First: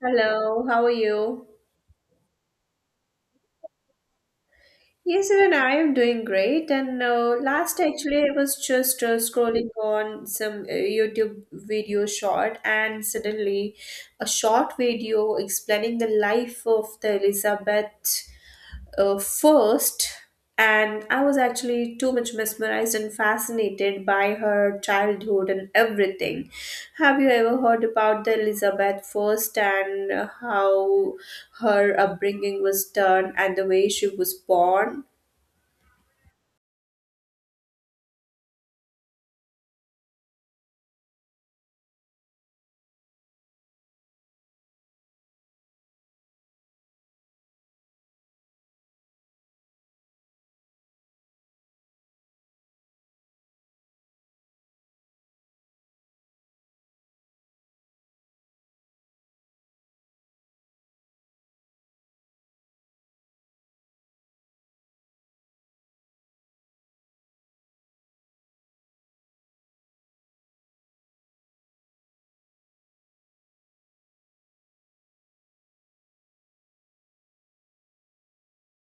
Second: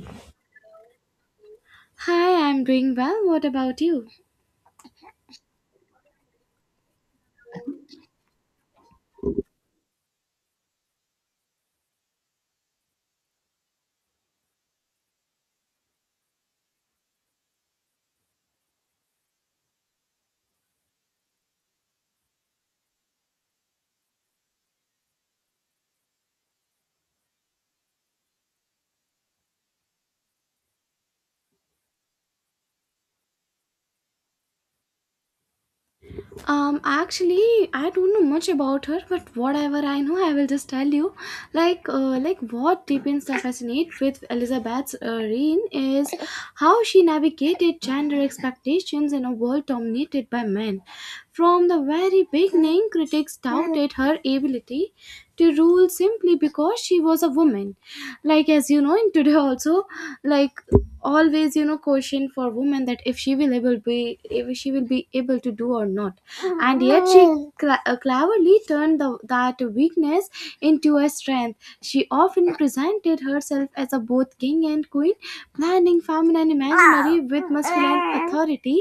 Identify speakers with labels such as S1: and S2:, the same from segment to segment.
S1: Hello, how are you?
S2: Hi, I'm doing well. What about you?
S1: Yes, even I am doing great. And actually, I was just scrolling on some YouTube video short, and suddenly a short video explaining the life of the Elizabeth. uh, first, and I was actually too much mesmerized and fascinated by her childhood and everything. Have you ever heard about the Elizabeth first and how her upbringing was done and the way she was born?
S2: Actually, I don't know much about her, but whatever I know, I will just tell you. Like what depends I fascinate with Elizabeth's reign is how she navigated gender expectations in a world dominated by men. From the very beginning, critics doubted her ability to rule simply because she was a woman. Like, as you know, in today also, like always, you know, question for women that if she will able be if she will be able to do or not, and yet she cla cleverly turned that weakness into a strength. She often presented herself as a both king and queen, blending feminine imaginary with masculine authority.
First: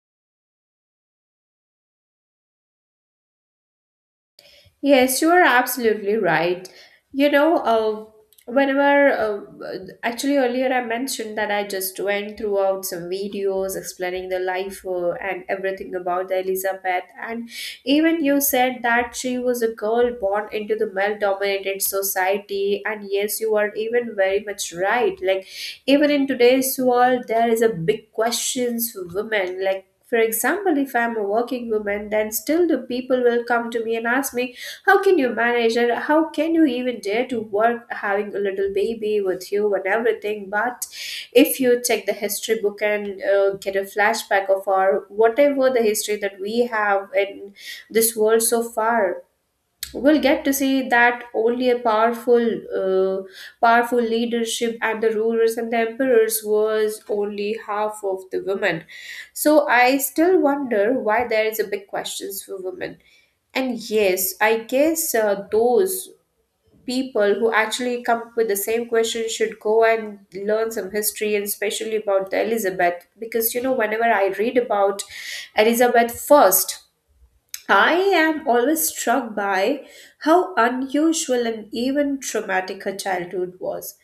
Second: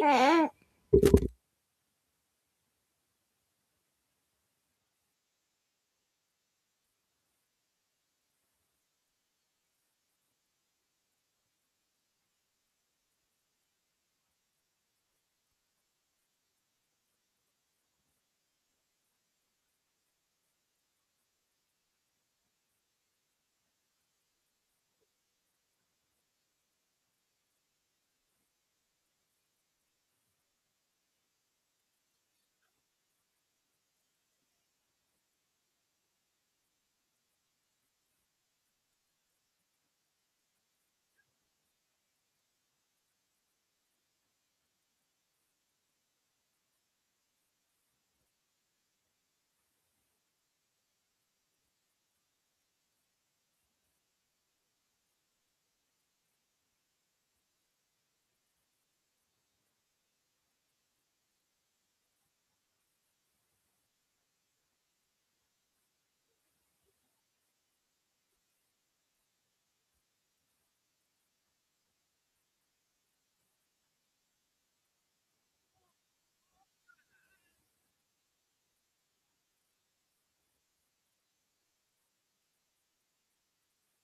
S1: Yes, you are absolutely right. You know, uh, Whenever actually earlier I mentioned that I just went throughout some videos explaining the life and everything about the Elizabeth, and even you said that she was a girl born into the male-dominated society, and yes, you are even very much right. Like even in today's world, there is a big questions for women, like. For example, if I'm a working woman, then still the people will come to me and ask me, how can you manage and how can you even dare to work having a little baby with you and everything? But if you check the history book and get a flashback of our whatever the history that we have in this world so far, we'll get to see that only a uh, powerful leadership and the rulers and the emperors was only half of the women. So I still wonder why there is a big questions for women. And yes, I guess those people who actually come up with the same question should go and learn some history, and especially about the Elizabeth, because you know whenever I read about Elizabeth first, I am always struck by how unusual and even traumatic her childhood was.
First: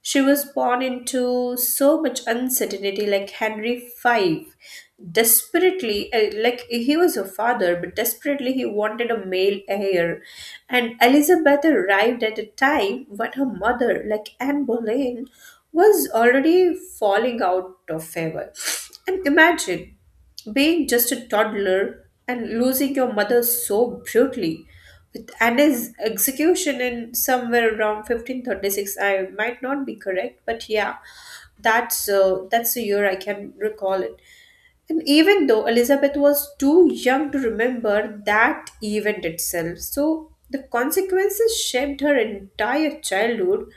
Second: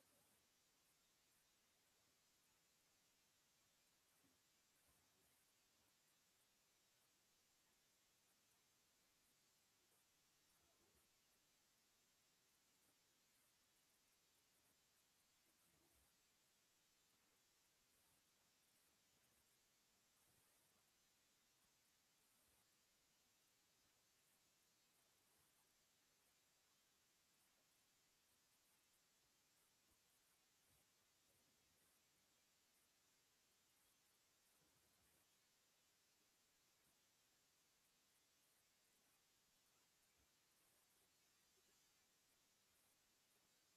S1: She was born into so much uncertainty, like Henry V. Desperately, like he was her father, but desperately he wanted a male heir. And Elizabeth arrived at a time when her mother, like Anne Boleyn, was already falling out of favor. And imagine. Being just a toddler and losing your mother so brutally, with Anna's execution in somewhere around 1536, I might not be correct, but yeah, that's the year I can recall it. And even though Elizabeth was too young to remember that event itself, so the consequences shaped her entire childhood.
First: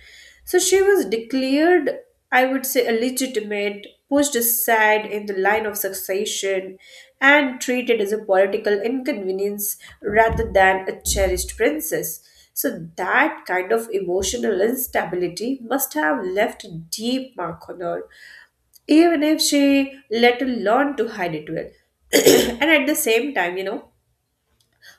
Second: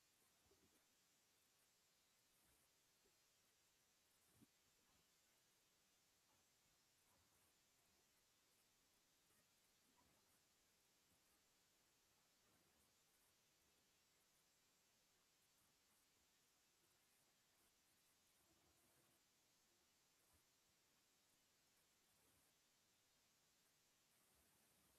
S1: So she was declared, I would say, illegitimate, pushed aside in the line of succession, and treated as a political inconvenience rather than a cherished princess. So that kind of emotional instability must have left a deep mark on her even if she later learned to hide it well. And at the same time, you know,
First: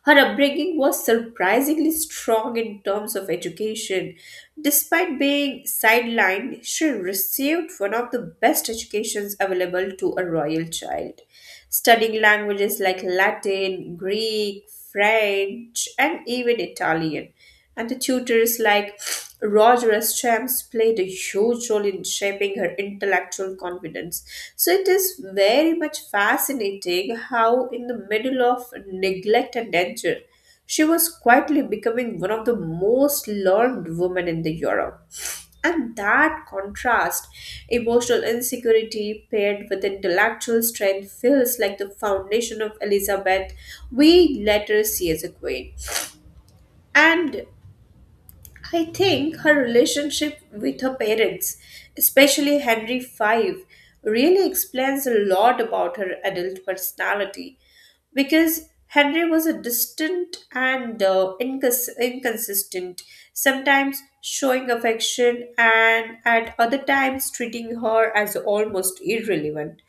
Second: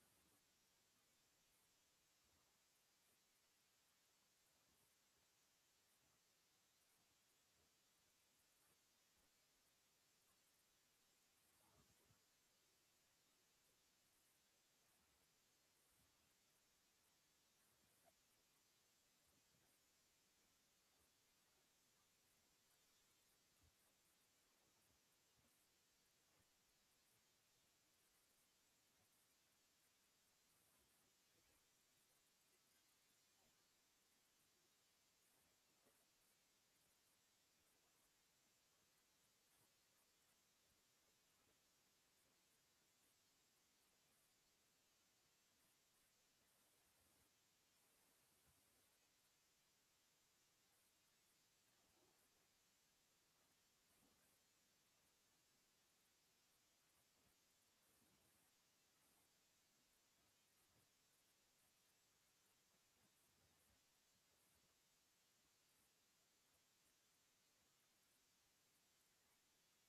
S1: her upbringing was surprisingly strong in terms of education. Despite being sidelined, she received one of the best educations available to a royal child, studying languages like Latin, Greek, French, and even Italian. And the tutors like Roger S. Champs played a huge role in shaping her intellectual confidence. So it is very much fascinating how, in the middle of neglect and danger, she was quietly becoming one of the most learned women in the Europe. And that contrast, emotional insecurity paired with intellectual strength, feels like the foundation of Elizabeth we later see as a queen. And I think her relationship with her parents, especially Henry V, really explains a lot about her adult personality because Henry was a distant and inconsistent, sometimes showing affection and at other times treating her as almost irrelevant.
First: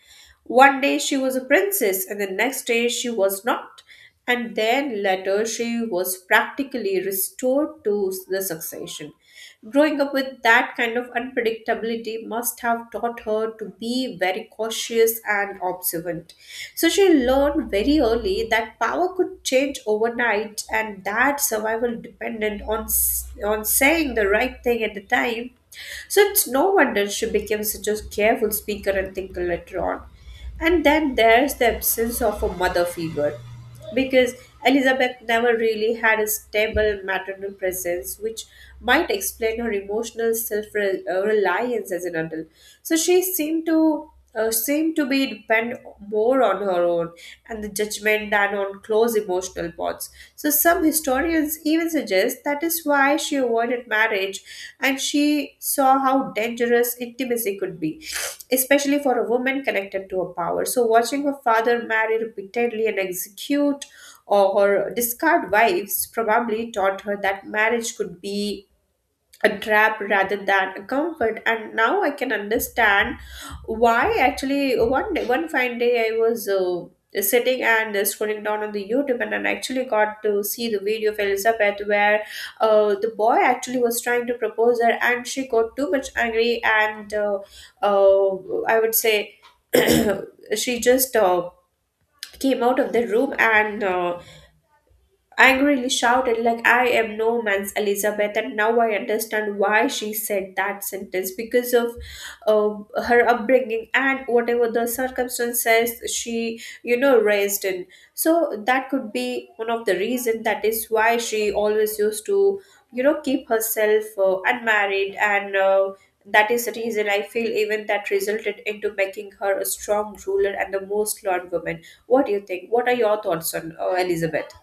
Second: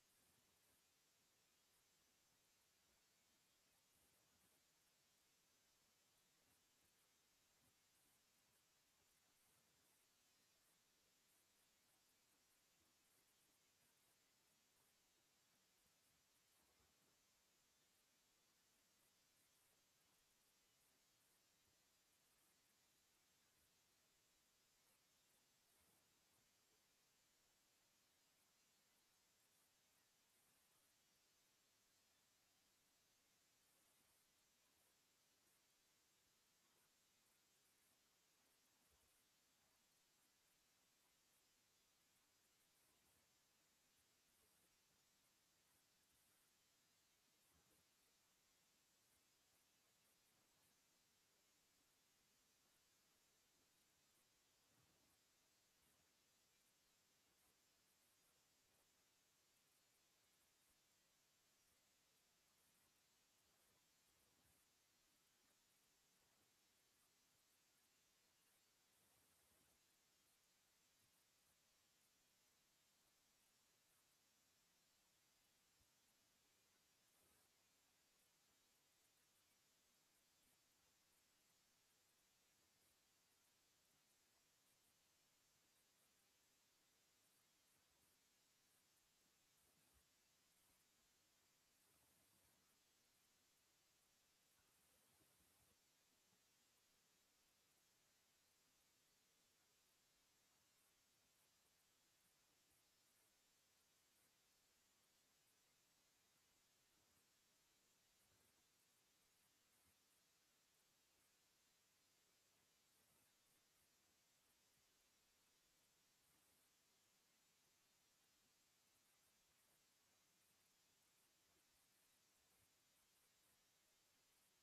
S1: One day she was a princess, and the next day she was not. And then later she was practically restored to the succession. Growing up with that kind of unpredictability must have taught her to be very cautious and observant. So she learned very early that power could change overnight and that survival depended on saying the right thing at the time. So it's no wonder she became such a careful speaker and thinker later on. And then there's the absence of a mother figure, because Elizabeth never really had a stable maternal presence, which might explain her emotional self reliance as an adult. So she seemed to be depend more on her own and the judgment than on close emotional bonds. So some historians even suggest that is why she avoided marriage and she saw how dangerous intimacy could be, especially for a woman connected to her power. So watching her father marry repeatedly and execute or discard wives probably taught her that marriage could be a trap rather than a comfort. And now I can understand why actually one day, one fine day I was sitting and scrolling down on the YouTube, and I actually got to see the video of Elizabeth where the boy actually was trying to propose her and she got too much angry. And I would say she just came out of the room and angrily shouted like, I am no man's Elizabeth. And now I understand why she said that sentence, because of her upbringing and whatever the circumstances she, you know, raised in. So that could be one of the reason that is why she always used to, you know, keep herself unmarried, and that is the reason I feel, even that resulted into making her a strong ruler and the most learned woman. What do you think? What are your thoughts on Elizabeth?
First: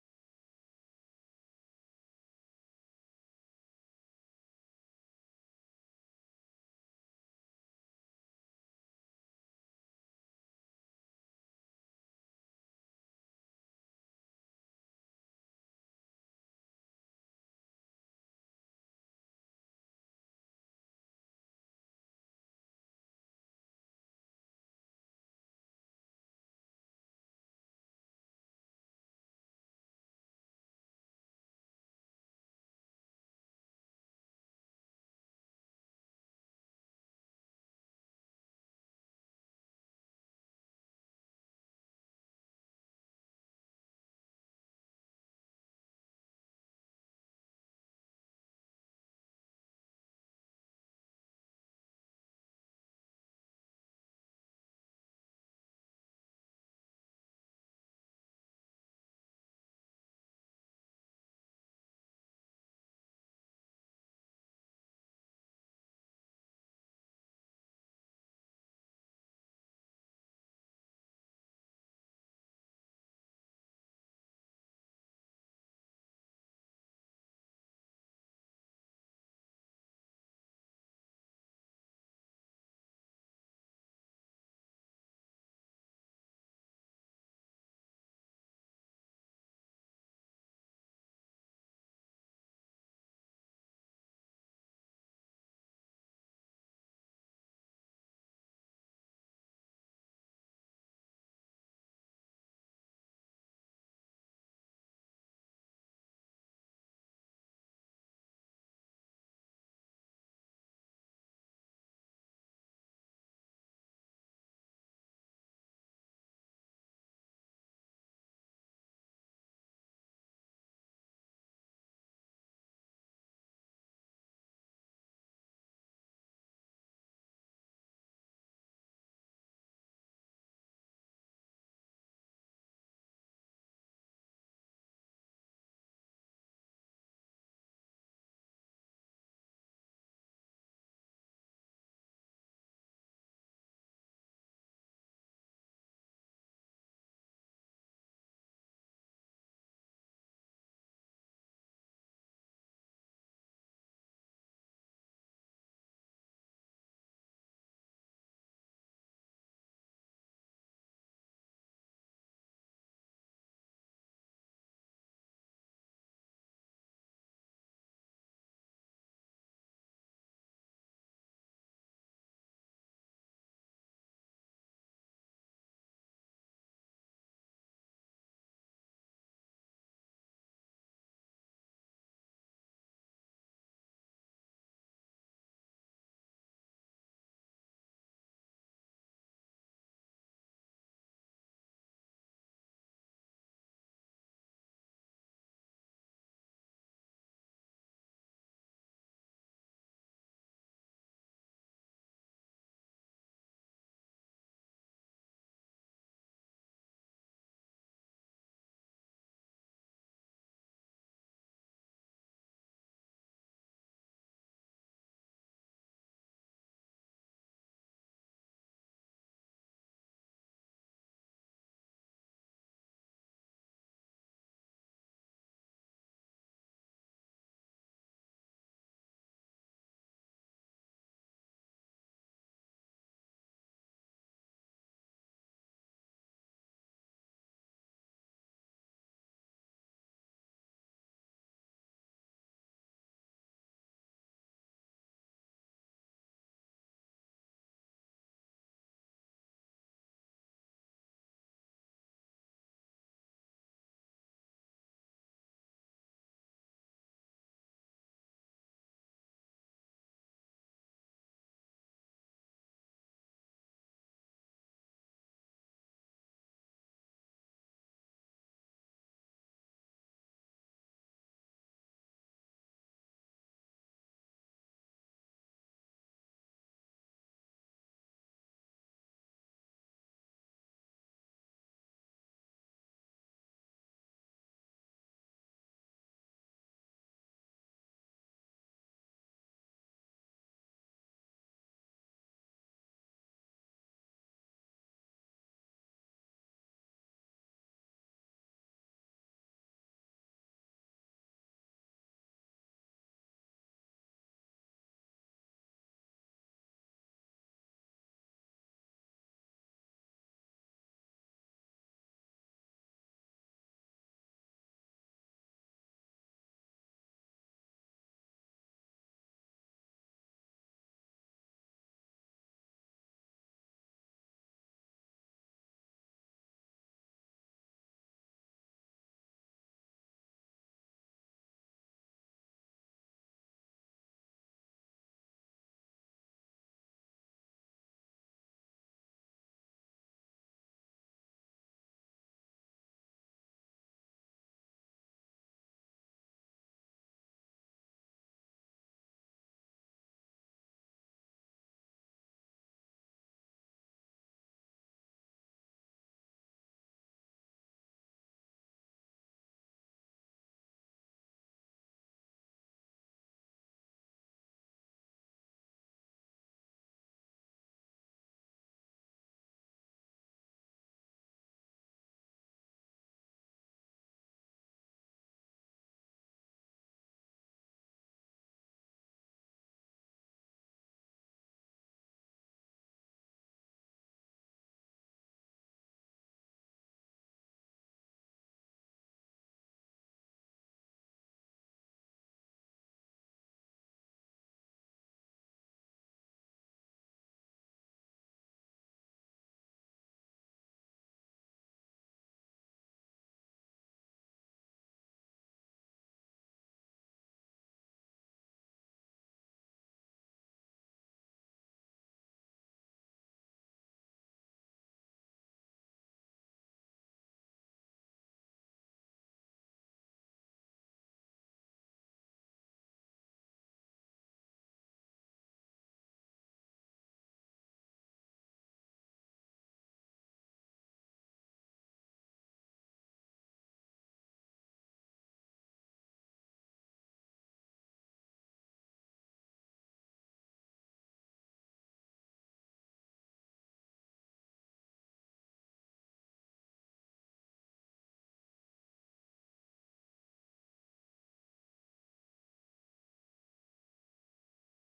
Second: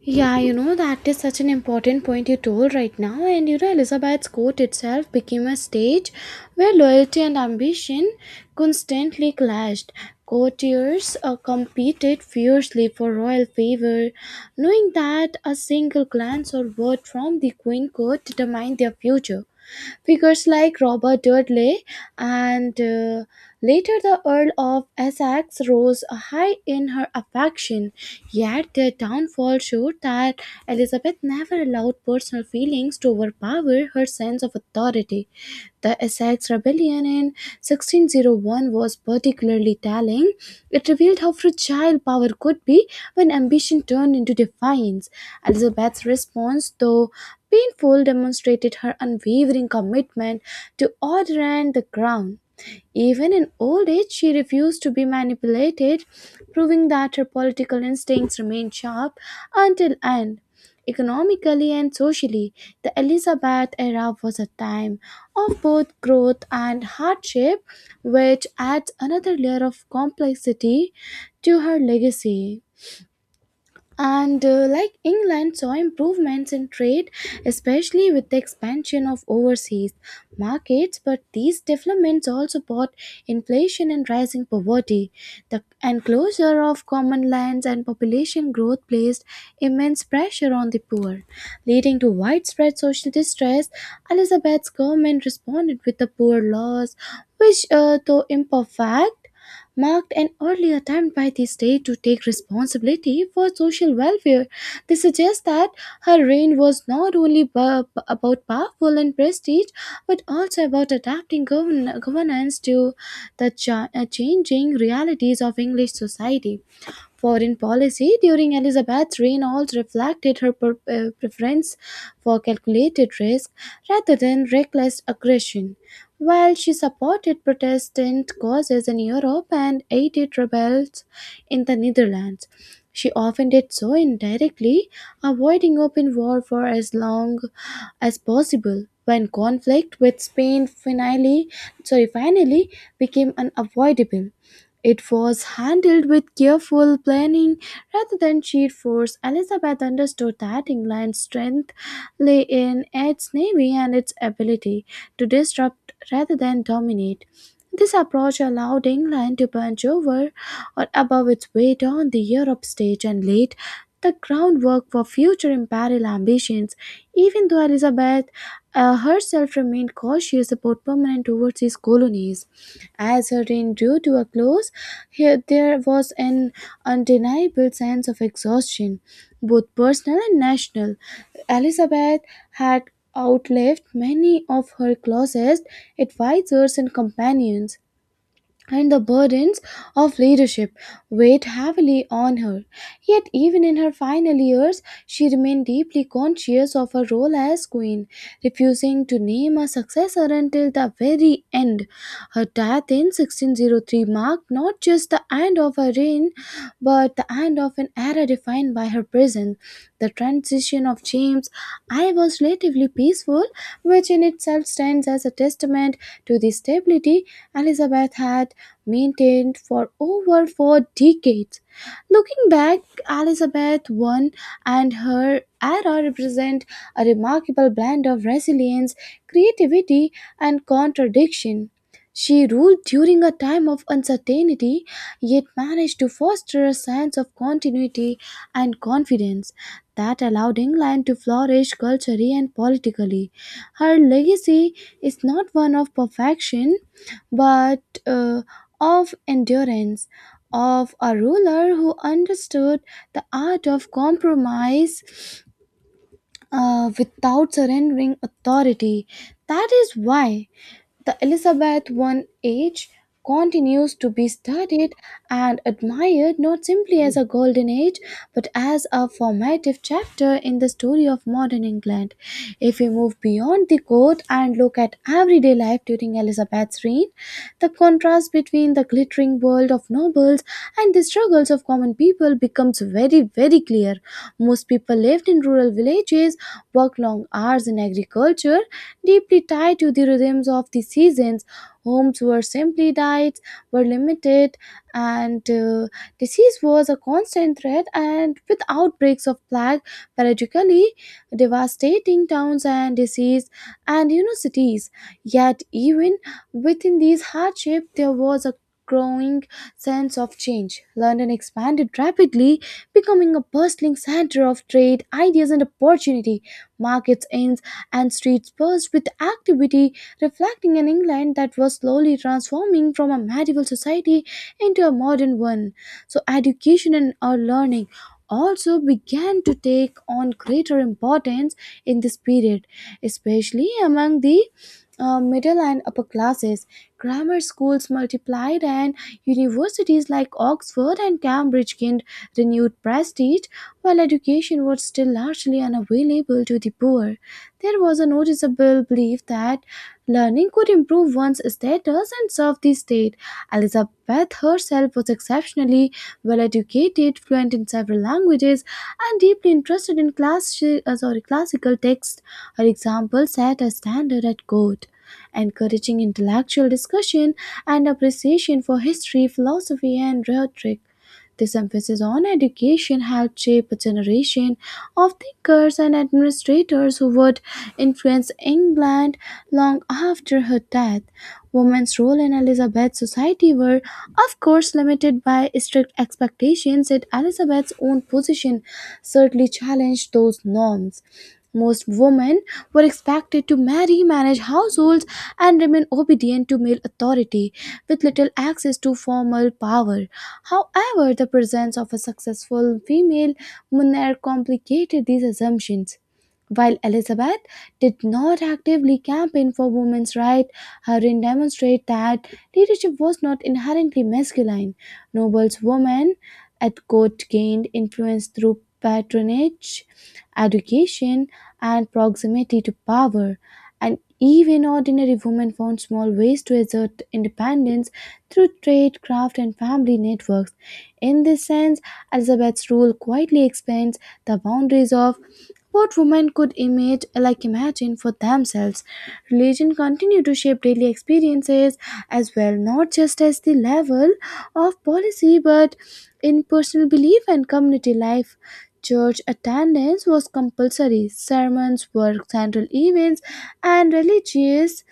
S2: Yeah, you know, that is such an important point you told right now. And you know, Elizabeth's court itself became a stage where loyalty and ambition constantly clashed. Courtiers competed fiercely for royal favor, knowing that a single glance or word from the queen could determine their future. Figures like Robert Dudley and later the Earl of Essex rose high in her affection, yet their downfall showed that Elizabeth never allowed personal feelings to overpower her sense of authority. The Essex Rebellion in 1601 was particularly telling. It revealed how fragile power could be when ambition turned into defiance. Elizabeth's response, though painful, demonstrated her unwavering commitment to order and the crown. Even in old age, she refused to be manipulated, proving that her political instincts remained sharp until end. Economically and socially, the Elizabeth era was a time of both growth and hardship, which adds another layer of complexity to her legacy. And Like, England saw improvements in trade, especially with the expansion of overseas markets, but these developments also brought inflation and rising poverty. The enclosure of common lands and population growth placed immense pressure on the poor, leading to widespread social distress. Elizabeth's government responded with the poor laws, which, though imperfect, marked an early attempt by the state to take responsibility for social welfare. They suggest that her reign was not only about powerful and prestige, but also about adapting governance to changing realities of English society. Foreign policy during Elizabeth's reign also reflected her preference for calculated risk rather than reckless aggression. While she supported Protestant causes in Europe and aided rebels in the Netherlands, she often did so indirectly, avoiding open war for as long as possible. When conflict with Spain finally became unavoidable, it was handled with careful planning rather than sheer force. Elizabeth understood that England's strength lay in its navy and its ability to disrupt rather than dominate. This approach allowed England to punch over or above its weight on the Europe stage and laid the groundwork for future imperial ambitions. Even though Elizabeth herself remained cautious about permanent overseas colonies. As her reign drew to a close, here there was an undeniable sense of exhaustion, both personal and national. Elizabeth had outlived many of her closest advisors and companions, and the burdens of leadership weighed heavily on her. Yet, even in her final years, she remained deeply conscious of her role as queen, refusing to name a successor until the very end. Her death in 1603 marked not just the end of her reign, but the end of an era defined by her presence. The transition of James I was relatively peaceful, which in itself stands as a testament to the stability Elizabeth had maintained for over 4 decades. Looking back, Elizabeth I and her era represent a remarkable blend of resilience, creativity, and contradiction. She ruled during a time of uncertainty, yet managed to foster a sense of continuity and confidence that allowed England to flourish culturally and politically. Her legacy is not one of perfection, but uh, of endurance, of a ruler who understood the art of compromise without surrendering authority. That is why the Elizabeth I age continues to be studied and admired, not simply as a golden age but as a formative chapter in the story of modern England. If we move beyond the court and look at everyday life during Elizabeth's reign, the contrast between the glittering world of nobles and the struggles of common people becomes very, very clear. Most people lived in rural villages, work long hours in agriculture, deeply tied to the rhythms of the seasons. Homes were simply diets, were limited, and disease was a constant threat. And with outbreaks of plague, periodically devastating towns and disease, and you know, cities. Yet even within these hardships, there was a growing sense of change. London expanded rapidly, becoming a bustling center of trade, ideas, and opportunity. Markets, inns, and streets buzzed with activity, reflecting an England that was slowly transforming from a medieval society into a modern one. So education and our learning also began to take on greater importance in this period, especially among the middle and upper classes. Grammar schools multiplied, and universities like Oxford and Cambridge gained renewed prestige. While education was still largely unavailable to the poor, there was a noticeable belief that learning could improve one's status and serve the state. Elizabeth herself was exceptionally well educated, fluent in several languages, and deeply interested in classical texts. Her example set a standard at court, encouraging intellectual discussion and appreciation for history, philosophy, and rhetoric. This emphasis on education helped shape a generation of thinkers and administrators who would influence England long after her death. Women's role in Elizabeth's society were, of course, limited by strict expectations, yet Elizabeth's own position certainly challenged those norms. Most women were expected to marry, manage households, and remain obedient to male authority, with little access to formal power. However, the presence of a successful female monarch complicated these assumptions. While Elizabeth did not actively campaign for women's rights, her reign demonstrated that leadership was not inherently masculine. Noble's women at court gained influence through patronage, education, and proximity to power. And even ordinary women found small ways to assert independence through trade, craft, and family networks. In this sense, Elizabeth's rule quietly expands the boundaries of what women could image like imagine for themselves. Religion continued to shape daily experiences as well, not just as the level of policy but in personal belief and community life. Church attendance was compulsory, sermons were central events, and religious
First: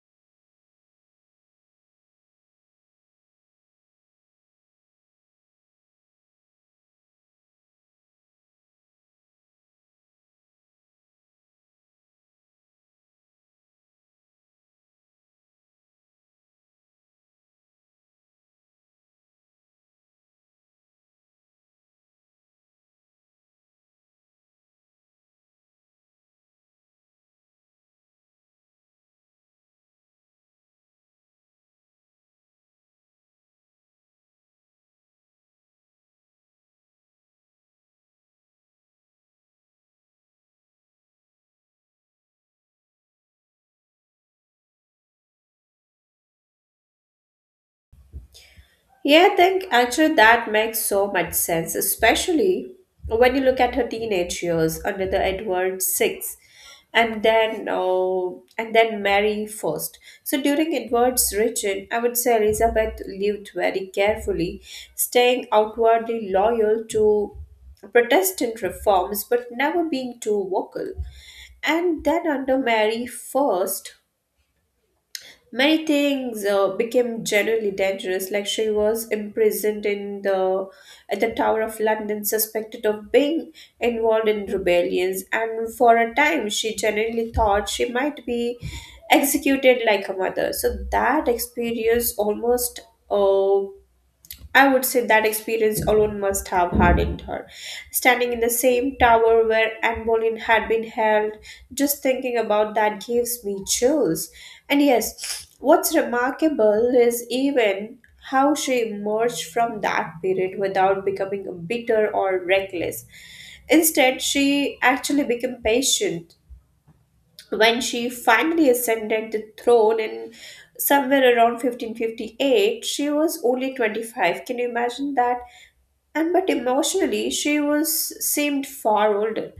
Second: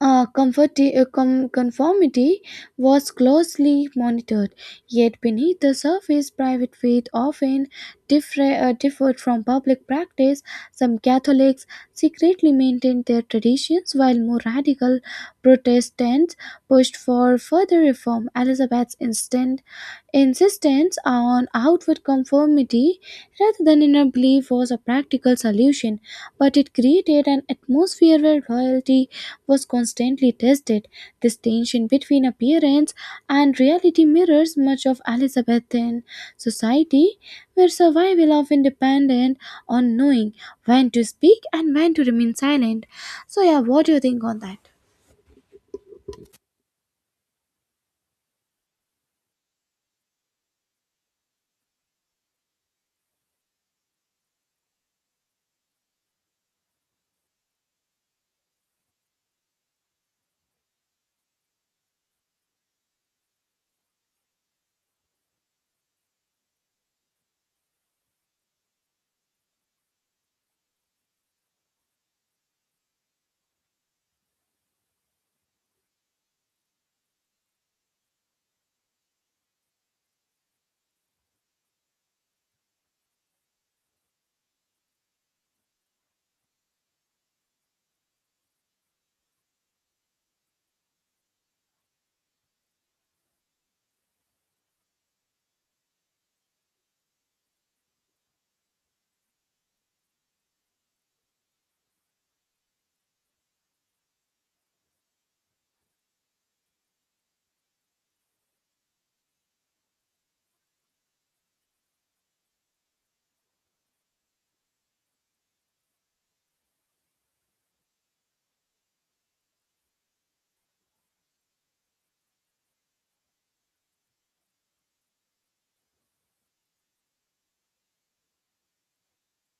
S2: conformity was closely monitored, yet beneath the surface, private faith often differed from public practice. Some Catholics secretly maintained their traditions, while more radical Protestants pushed for further reform. Elizabeth's instant Insistence on outward conformity rather than inner belief was a practical solution, but it created an atmosphere where loyalty was constantly tested. This tension between appearance and reality mirrors much of Elizabethan society, where survival often depended on knowing when to speak and when to remain silent. So, yeah, what do you think on that?
S1: Yeah, I think actually that makes so much sense, especially when you look at her teenage years under the Edward VI, and then oh, and then Mary first. So during Edward's reign, I would say Elizabeth lived very carefully, staying outwardly loyal to Protestant reforms, but never being too vocal. And then under Mary first, many things became generally dangerous, like she was imprisoned in the at the Tower of London, suspected of being involved in rebellions, and for a time she generally thought she might be executed like her mother. So that experience almost uh, I would say that experience alone must have hardened her. Standing in the same tower where Anne Boleyn had been held, just thinking about that gives me chills. And yes, what's remarkable is even how she emerged from that period without becoming bitter or reckless. Instead, she actually became patient, when she finally ascended the throne in somewhere around 1558. She was only 25, can you imagine that? And but emotionally she was seemed far older,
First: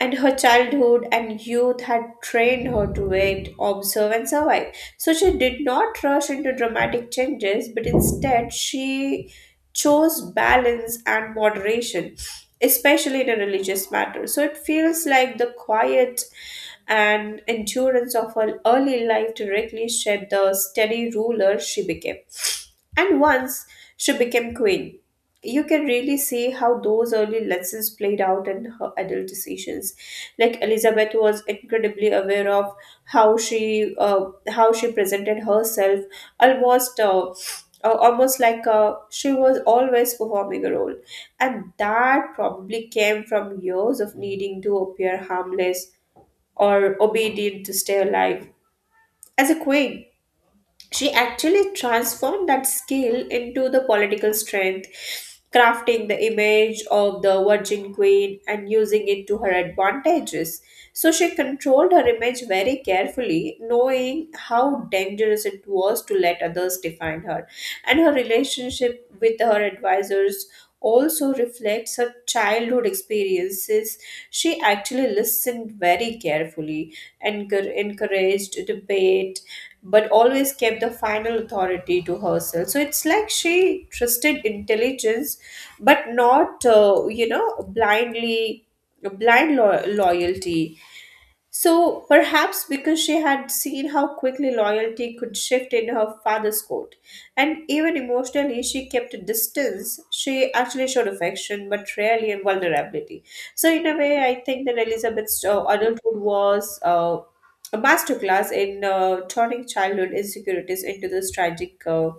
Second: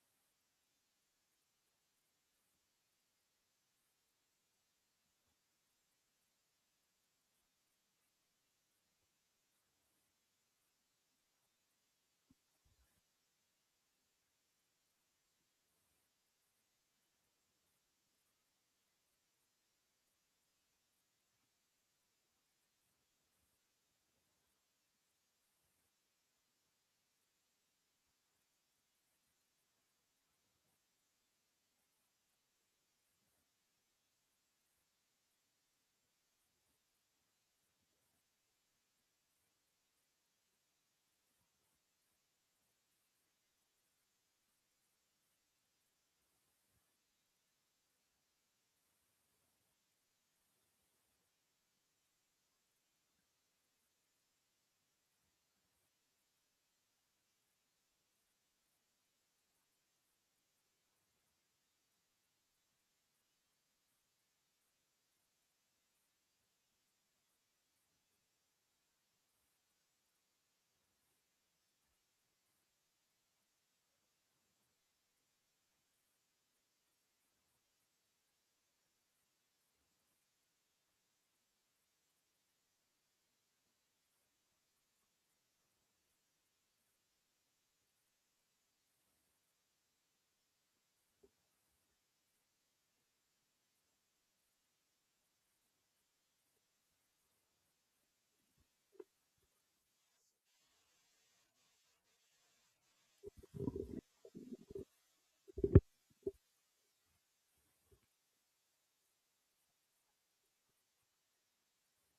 S1: and her childhood and youth had trained her to wait, observe and survive. So she did not rush into dramatic changes, but instead she chose balance and moderation, especially in a religious matter. So it feels like the quiet and endurance of her early life directly shaped the steady ruler she became. And once she became queen, you can really see how those early lessons played out in her adult decisions. Like Elizabeth was incredibly aware of how she presented herself, almost uh, almost like she was always performing a role, and that probably came from years of needing to appear harmless or obedient to stay alive. As a queen, she actually transformed that skill into the political strength, crafting the image of the Virgin Queen and using it to her advantages. So she controlled her image very carefully, knowing how dangerous it was to let others define her. And her relationship with her advisors also reflects her childhood experiences. She actually listened very carefully, encouraged debate but always kept the final authority to herself. So it's like she trusted intelligence, but not, you know, loyalty. So perhaps because she had seen how quickly loyalty could shift in her father's court, and even emotionally she kept a distance, she actually showed affection but rarely in vulnerability. So in a way, I think that Elizabeth's adulthood was a masterclass in turning childhood insecurities into this tragic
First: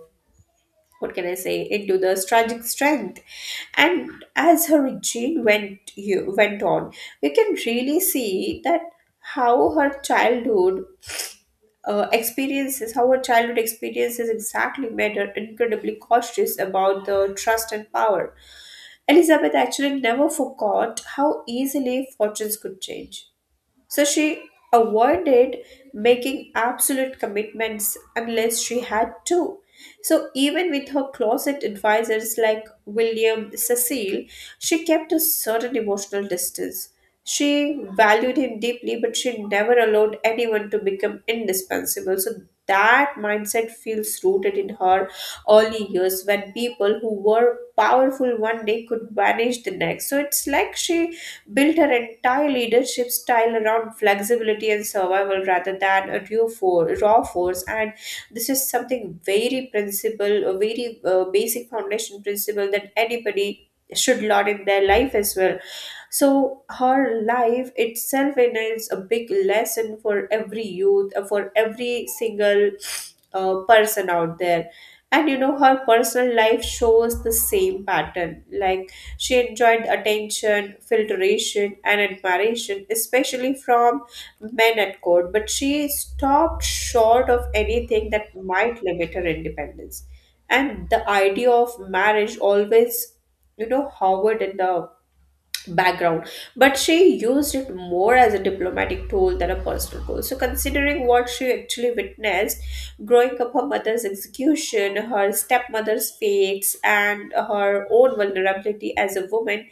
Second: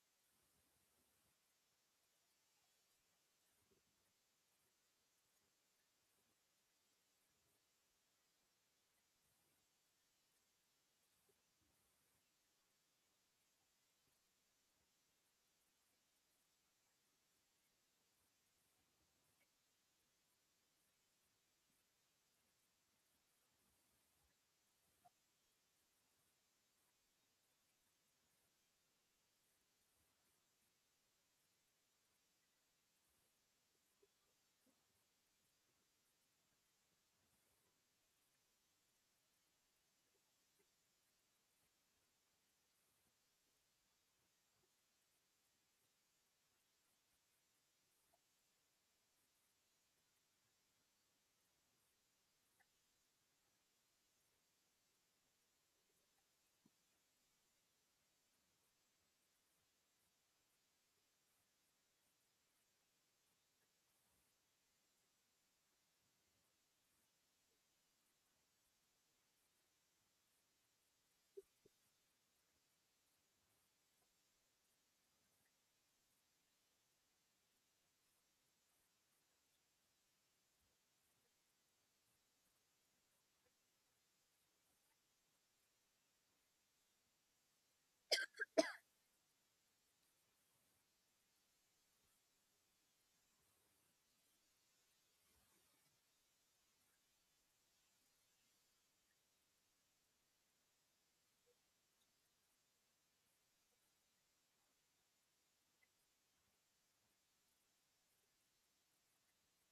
S1: what can I say, into the tragic strength. And as her regime went you went on, we can really see that how her childhood how her childhood experiences exactly made her incredibly cautious about the trust and power. Elizabeth actually never forgot how easily fortunes could change. So she avoided making absolute commitments unless she had to. So even with her closet advisors like William Cecil, she kept a certain emotional distance. She valued him deeply, but she never allowed anyone to become indispensable. So that mindset feels rooted in her early years when people who were powerful one day could vanish the next. So it's like she built her entire leadership style around flexibility and survival rather than raw force. And this is something very principle, a very basic foundation principle that anybody should learn in their life as well. So her life itself is a big lesson for every youth, for every single person out there. And you know, her personal life shows the same pattern. Like, she enjoyed attention, filtration and admiration, especially from men at court, but she stopped short of anything that might limit her independence. And the idea of marriage always, you know, hovered in the background, but she used it more as a diplomatic tool than a personal goal. So, considering what she actually witnessed growing up, her mother's execution, her stepmother's fates, and her own vulnerability as a woman,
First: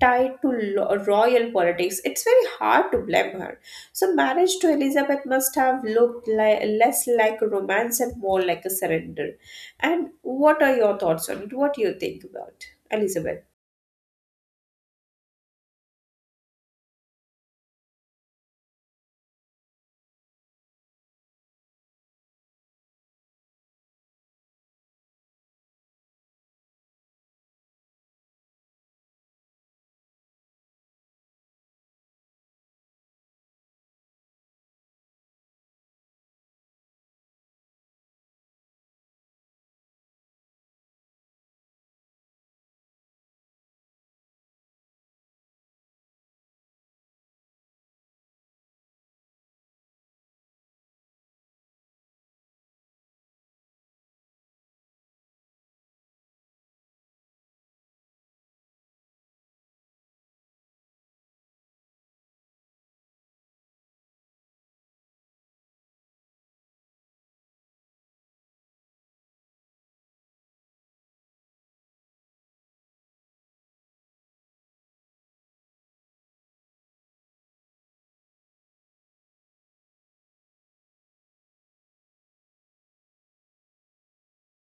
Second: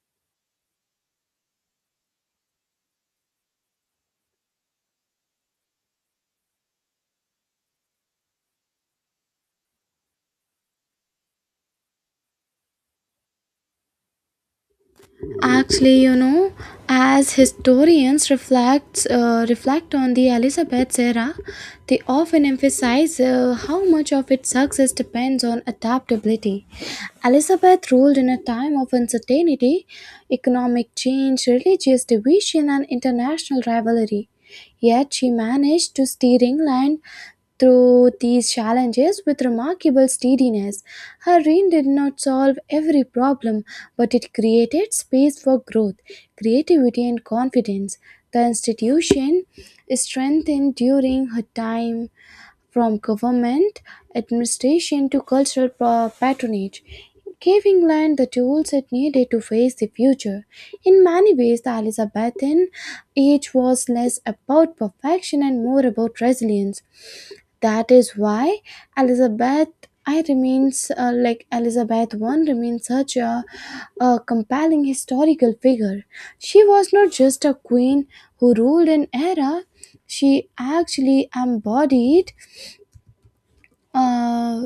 S1: tied to royal politics, it's very hard to blame her. So, marriage to Elizabeth must have looked less like a romance and more like a surrender. And what are your thoughts on it? What do you think about Elizabeth?
S2: Actually, you know, as historians reflect on the Elizabeth era, they often emphasize how much of its success depends on adaptability. Elizabeth ruled in a time of uncertainty, economic change, religious division, and international rivalry. Yet she managed to steer England through these challenges with remarkable steadiness. Her reign did not solve every problem, but it created space for growth, creativity, and confidence. The institution strengthened during her time from government administration to cultural patronage, gave England the tools it needed to face the future. In many ways, the Elizabethan age was less about perfection and more about resilience. That is why Elizabeth I remains uh, like Elizabeth I remains such a compelling historical figure. She was not just a queen who ruled an era; she actually embodied uh,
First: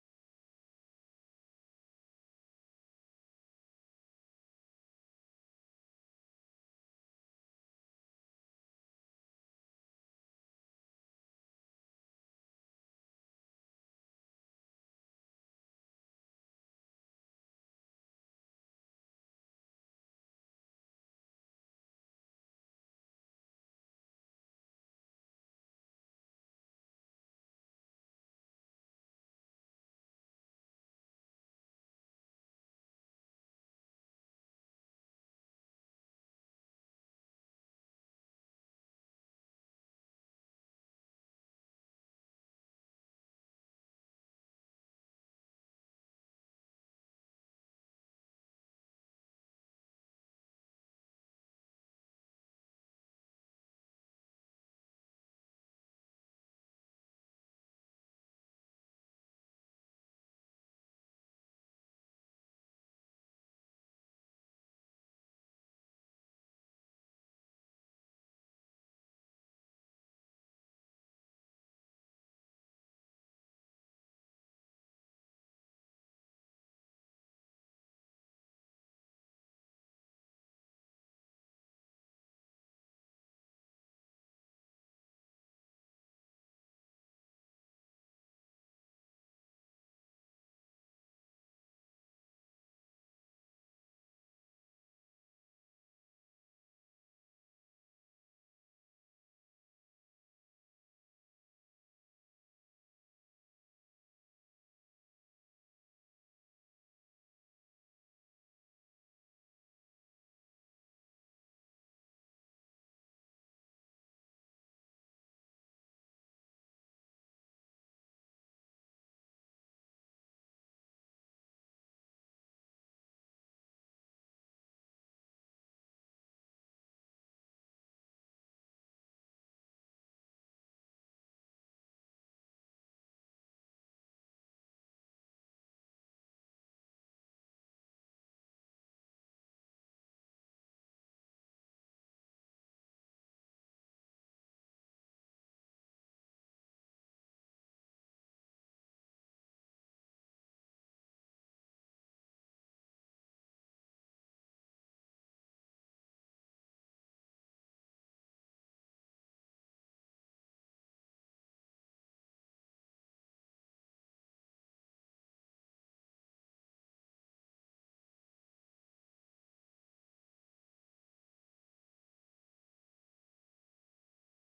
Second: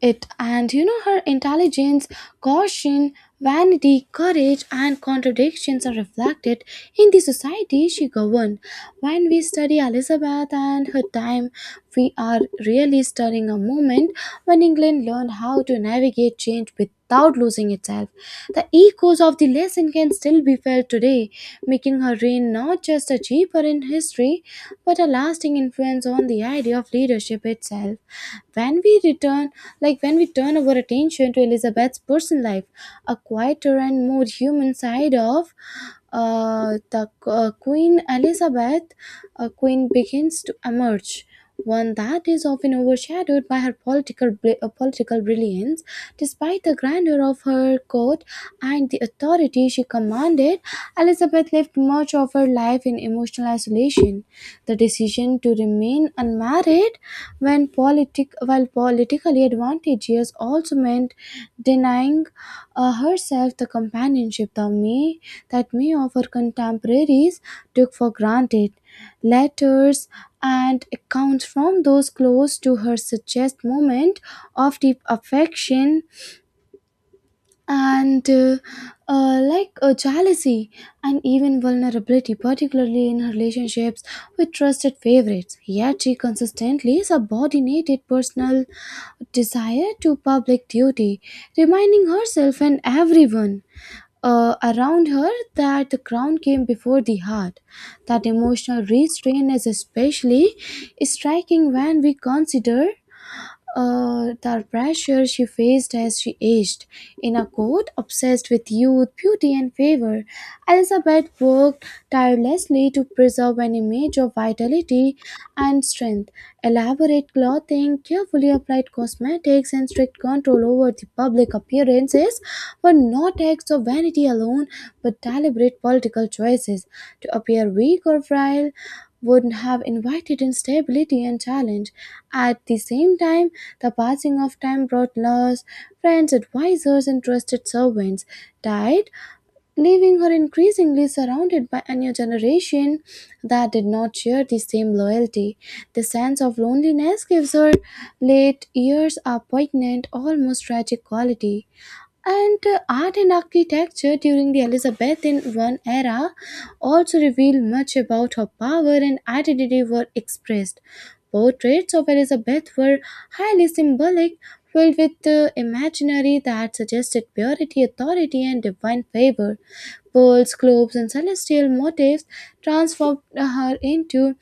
S2: it, and you know, her intelligence, caution, vanity, courage, and contradictions are reflected in the society she governed. When we study Elizabeth and her time, we are really studying a moment when England learned how to navigate change without losing itself. The echoes of the lesson can still be felt today, making her reign not just a chapter in history but a lasting influence on the idea of leadership itself. when we return when we turn our attention to Elizabeth's personal life, a quieter and more human side of the Queen begins to emerge. One that is often overshadowed by her political brilliance, despite the grandeur of her court and the authority she commanded. Elizabeth lived much of her life in emotional isolation. The decision to remain unmarried, when politic while politically advantageous, also meant denying herself the companionship that that may of her contemporaries took for granted. Letters and accounts from those close to her suggest moment of deep affection and like a jealousy and even vulnerability, particularly in her relationships with trusted favorites. Yet she consistently subordinated personal desire to public duty, reminding herself and everyone around her that the crown came before the heart. That emotional restraint is especially striking when we consider the pressure she faced as she aged. In a court obsessed with youth, beauty, and favor, Elizabeth worked tirelessly to preserve an image of vitality and strength. Elaborate clothing, carefully applied cosmetics, and strict control over the public appearances were not acts of vanity alone, but deliberate political choices. To appear weak or frail would have invited instability and challenge. At the same time, the passing of time brought laws, friends, advisors, and trusted servants, died, leaving her increasingly surrounded by a new generation that did not share the same loyalty. The sense of loneliness gives her late years a poignant, almost tragic quality. And art and architecture during the Elizabethan I era also reveal much about how power and identity were expressed. Portraits of Elizabeth were highly symbolic, filled with imaginary that suggested purity, authority, and divine favor. Pearls, globes, and celestial motifs transformed her into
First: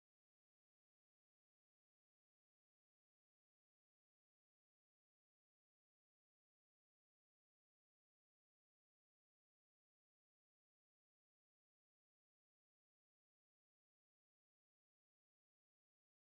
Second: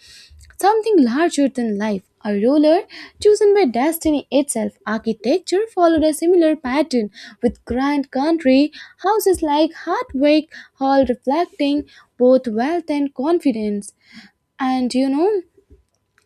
S2: something larger than life, a ruler chosen by destiny itself. Architecture followed a similar pattern with grand country houses like Hardwick Hall reflecting both wealth and confidence. And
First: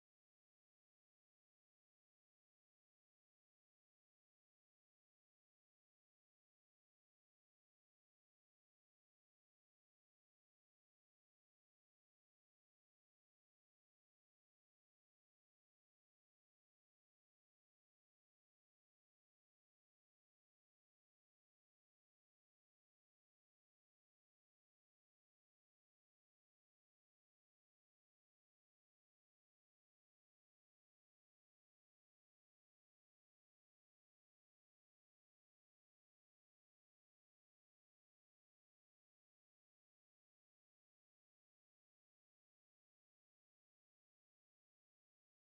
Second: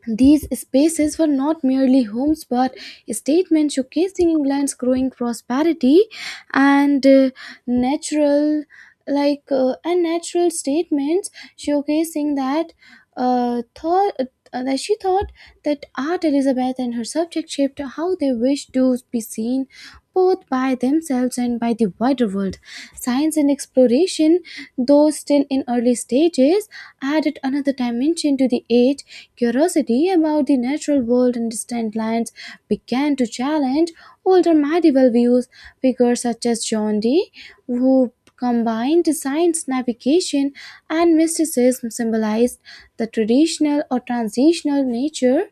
S2: these spaces were not merely homes but statements showcasing England's growing prosperity and natural and natural statements showcasing that thought that she thought that art Elizabeth and her subject shaped how they wished to be seen both by themselves and by the wider world. Science and exploration, though still in early stages, added another dimension to the age. Curiosity about the natural world and distant lands began to challenge older medieval views. Figures such as John Dee, who combined science, navigation, and mysticism, symbolized the traditional or transitional nature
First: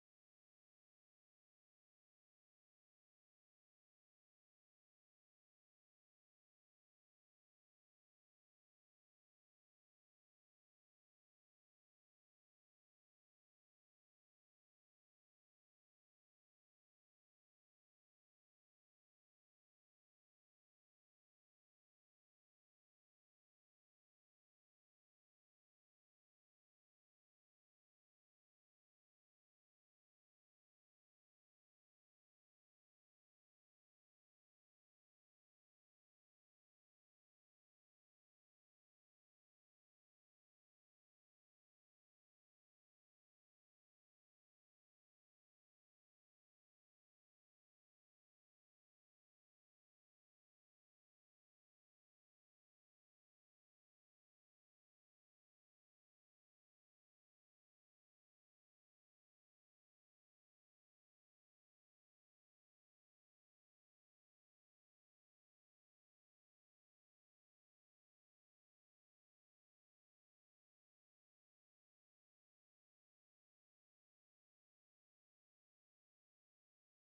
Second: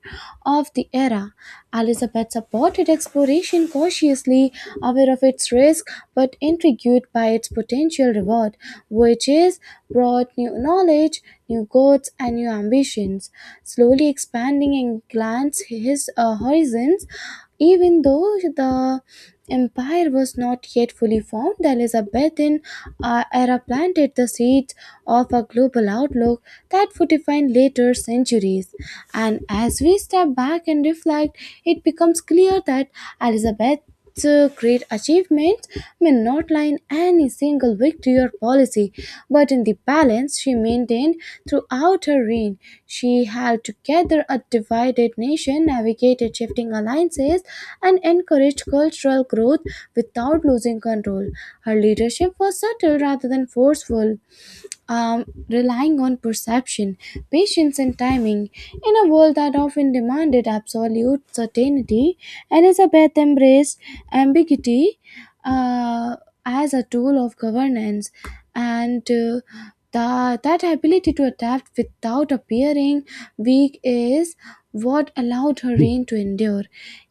S2: of the era. Elizabeth supported exploration cautiously, aware of its risk but intrigued by its potential reward, which is brought new knowledge, new goals, and new ambitions, slowly expanding England's his horizons. Even though the empire was not yet fully formed, the Elizabethan era planted the seeds of a global outlook that would define later centuries. And as we step back and reflect, it becomes clear that Elizabeth's great achievements may not lie in any single victory or policy, but in the balance she maintained throughout her reign. She held together a divided nation, navigated shifting alliances, and encouraged cultural growth without losing control. Her leadership was subtle rather than forceful, relying on perception, patience, and timing. In a world that often demanded absolute certainty, Elizabeth embraced ambiguity uh, as a tool of governance, and that ability to adapt without appearing weak is what allowed her reign to endure.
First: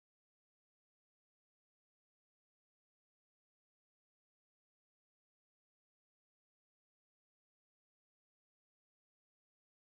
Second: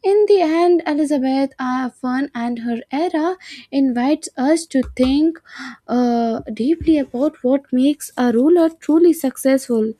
S2: In the end, Elizabeth, I fun and her era invites us to think deeply about what makes a ruler truly successful.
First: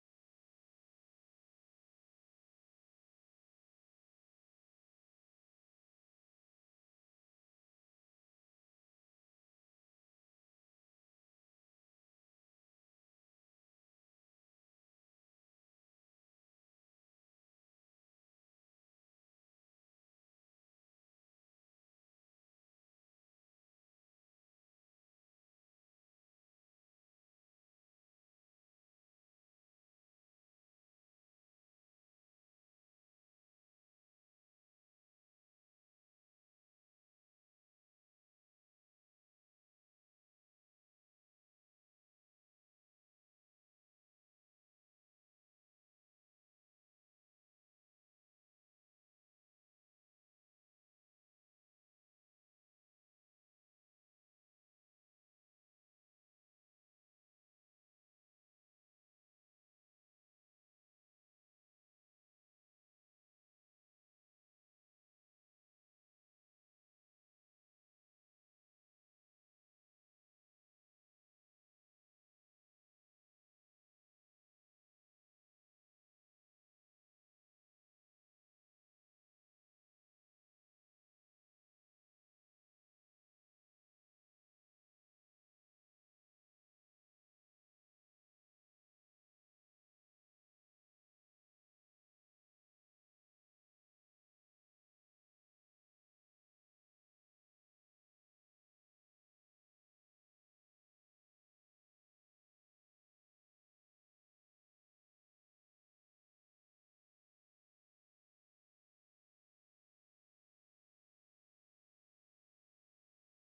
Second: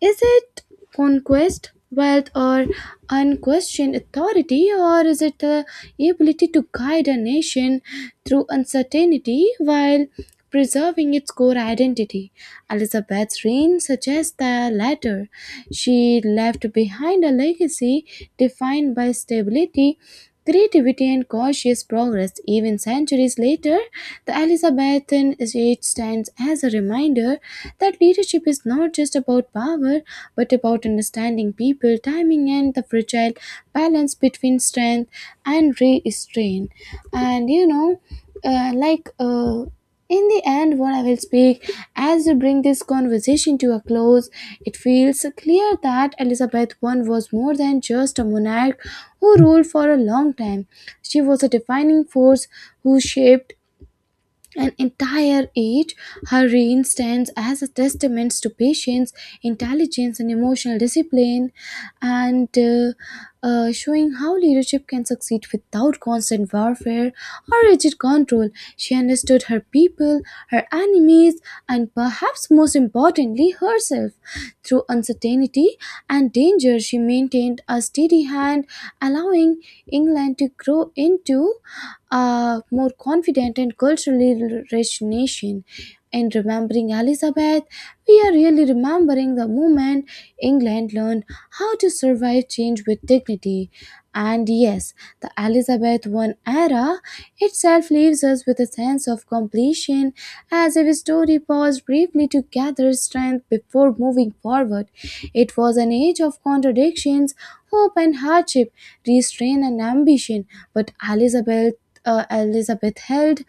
S2: Is it conquest, wealth, or unquestioned authority, or is it the ability to guide a nation through uncertainty while preserving its core identity? Elizabeth's reign suggests the latter. She left behind a legacy defined by stability, creativity, and cautious progress. Even centuries later, the Elizabethan age stands as a reminder that leadership is not just about power but about understanding people, timing, and the fragile balance between strength and restraint. And uh, like. Uh, in the end, what I will speak as we bring this conversation to a close, it feels clear that Elizabeth I was more than just a monarch who ruled for a long time. She was a defining force who shaped an entire age. Her reign stands as a testament to patience, intelligence, and emotional discipline, and showing how leadership can succeed without constant warfare or rigid control. She understood her people, her enemies, and perhaps most importantly, herself. Through uncertainty and danger, she maintained a steady hand, allowing England to grow into a more confident and culturally rich nation. In remembering Elizabeth, we are really remembering the moment England learned how to survive change with dignity. And yes, the Elizabeth I era itself leaves us with a sense of completion, as if a story paused briefly to gather strength before moving forward. It was an age of contradictions, hope and hardship, restraint and ambition, but Elizabeth held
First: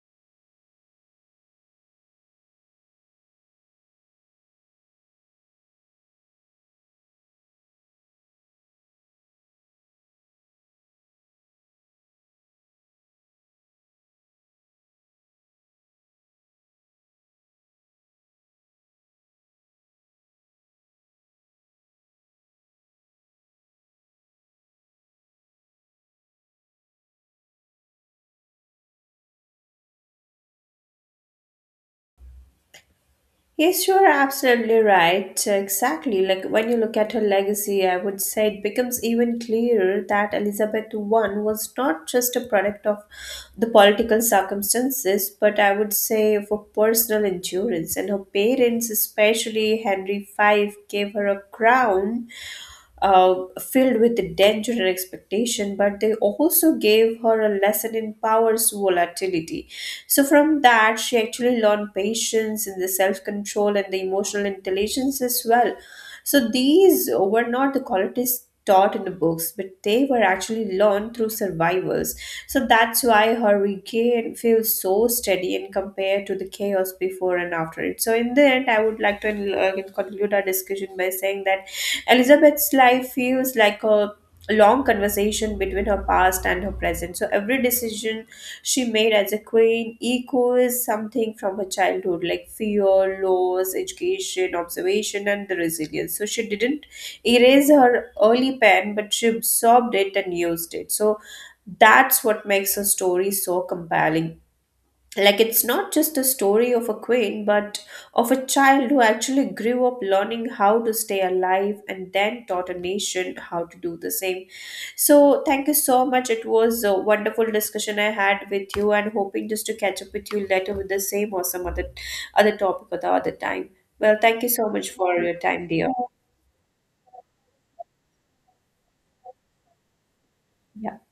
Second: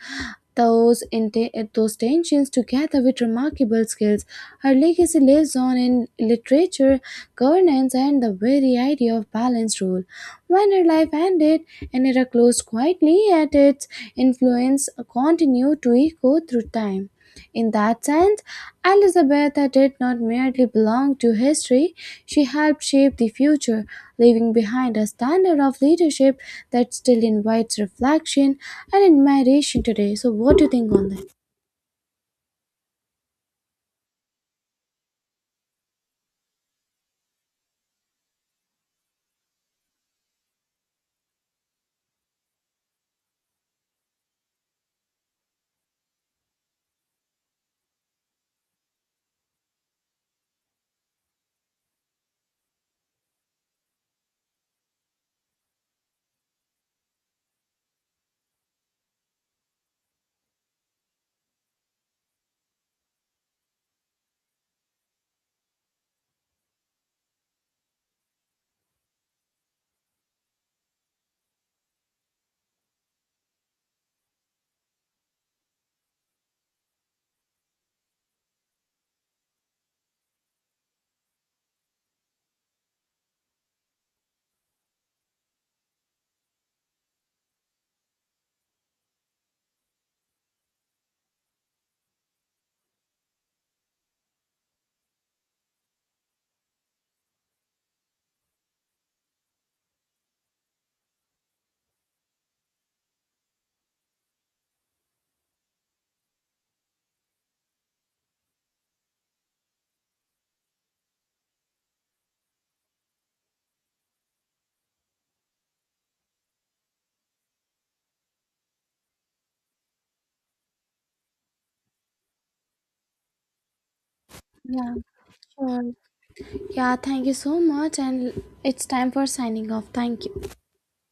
S2: those tensions together with remarkable skills. Her legacy lives on in literature, governance, and the very idea of balanced rule. When her life ended, an era closed quietly, yet its influence continued to echo through time. In that sense, Elizabeth did not merely belong to history, she helped shape the future, leaving behind a standard of leadership that still invites reflection and admiration today. So, what do you think on that?
S1: Yes, you are absolutely right. Exactly. Like when you look at her legacy, I would say it becomes even clearer that Elizabeth I was not just a product of the political circumstances, but I would say of a personal endurance. And her parents, especially Henry V, gave her a crown uh, filled with danger and expectation, but they also gave her a lesson in power's volatility. So, from that, she actually learned patience and the self control and the emotional intelligence as well. So, these were not the qualities taught in the books, but they were actually learned through survivors. So that's why Hurricane feels so steady and compared to the chaos before and after it. So in the end, I would like to conclude our discussion by saying that Elizabeth's life feels like a long conversation between her past and her present. So every decision she made as a queen echoes something from her childhood, like fear, loss, education, observation, and the resilience. So she didn't erase her early pen, but she absorbed it and used it. So that's what makes her story so compelling, like it's not just a story of a queen, but of a child who actually grew up learning how to stay alive and then taught a nation how to do the same. So thank you so much, it was a wonderful discussion I had with you, and hoping just to catch up with you later with the same or some other topic or the other time. Well, thank you so much
S2: Yeah,
S1: for your time,
S2: sure.
S1: dear.
S2: Yeah, thank you so much, and it's time for signing off. Thank you.
S1: Yeah.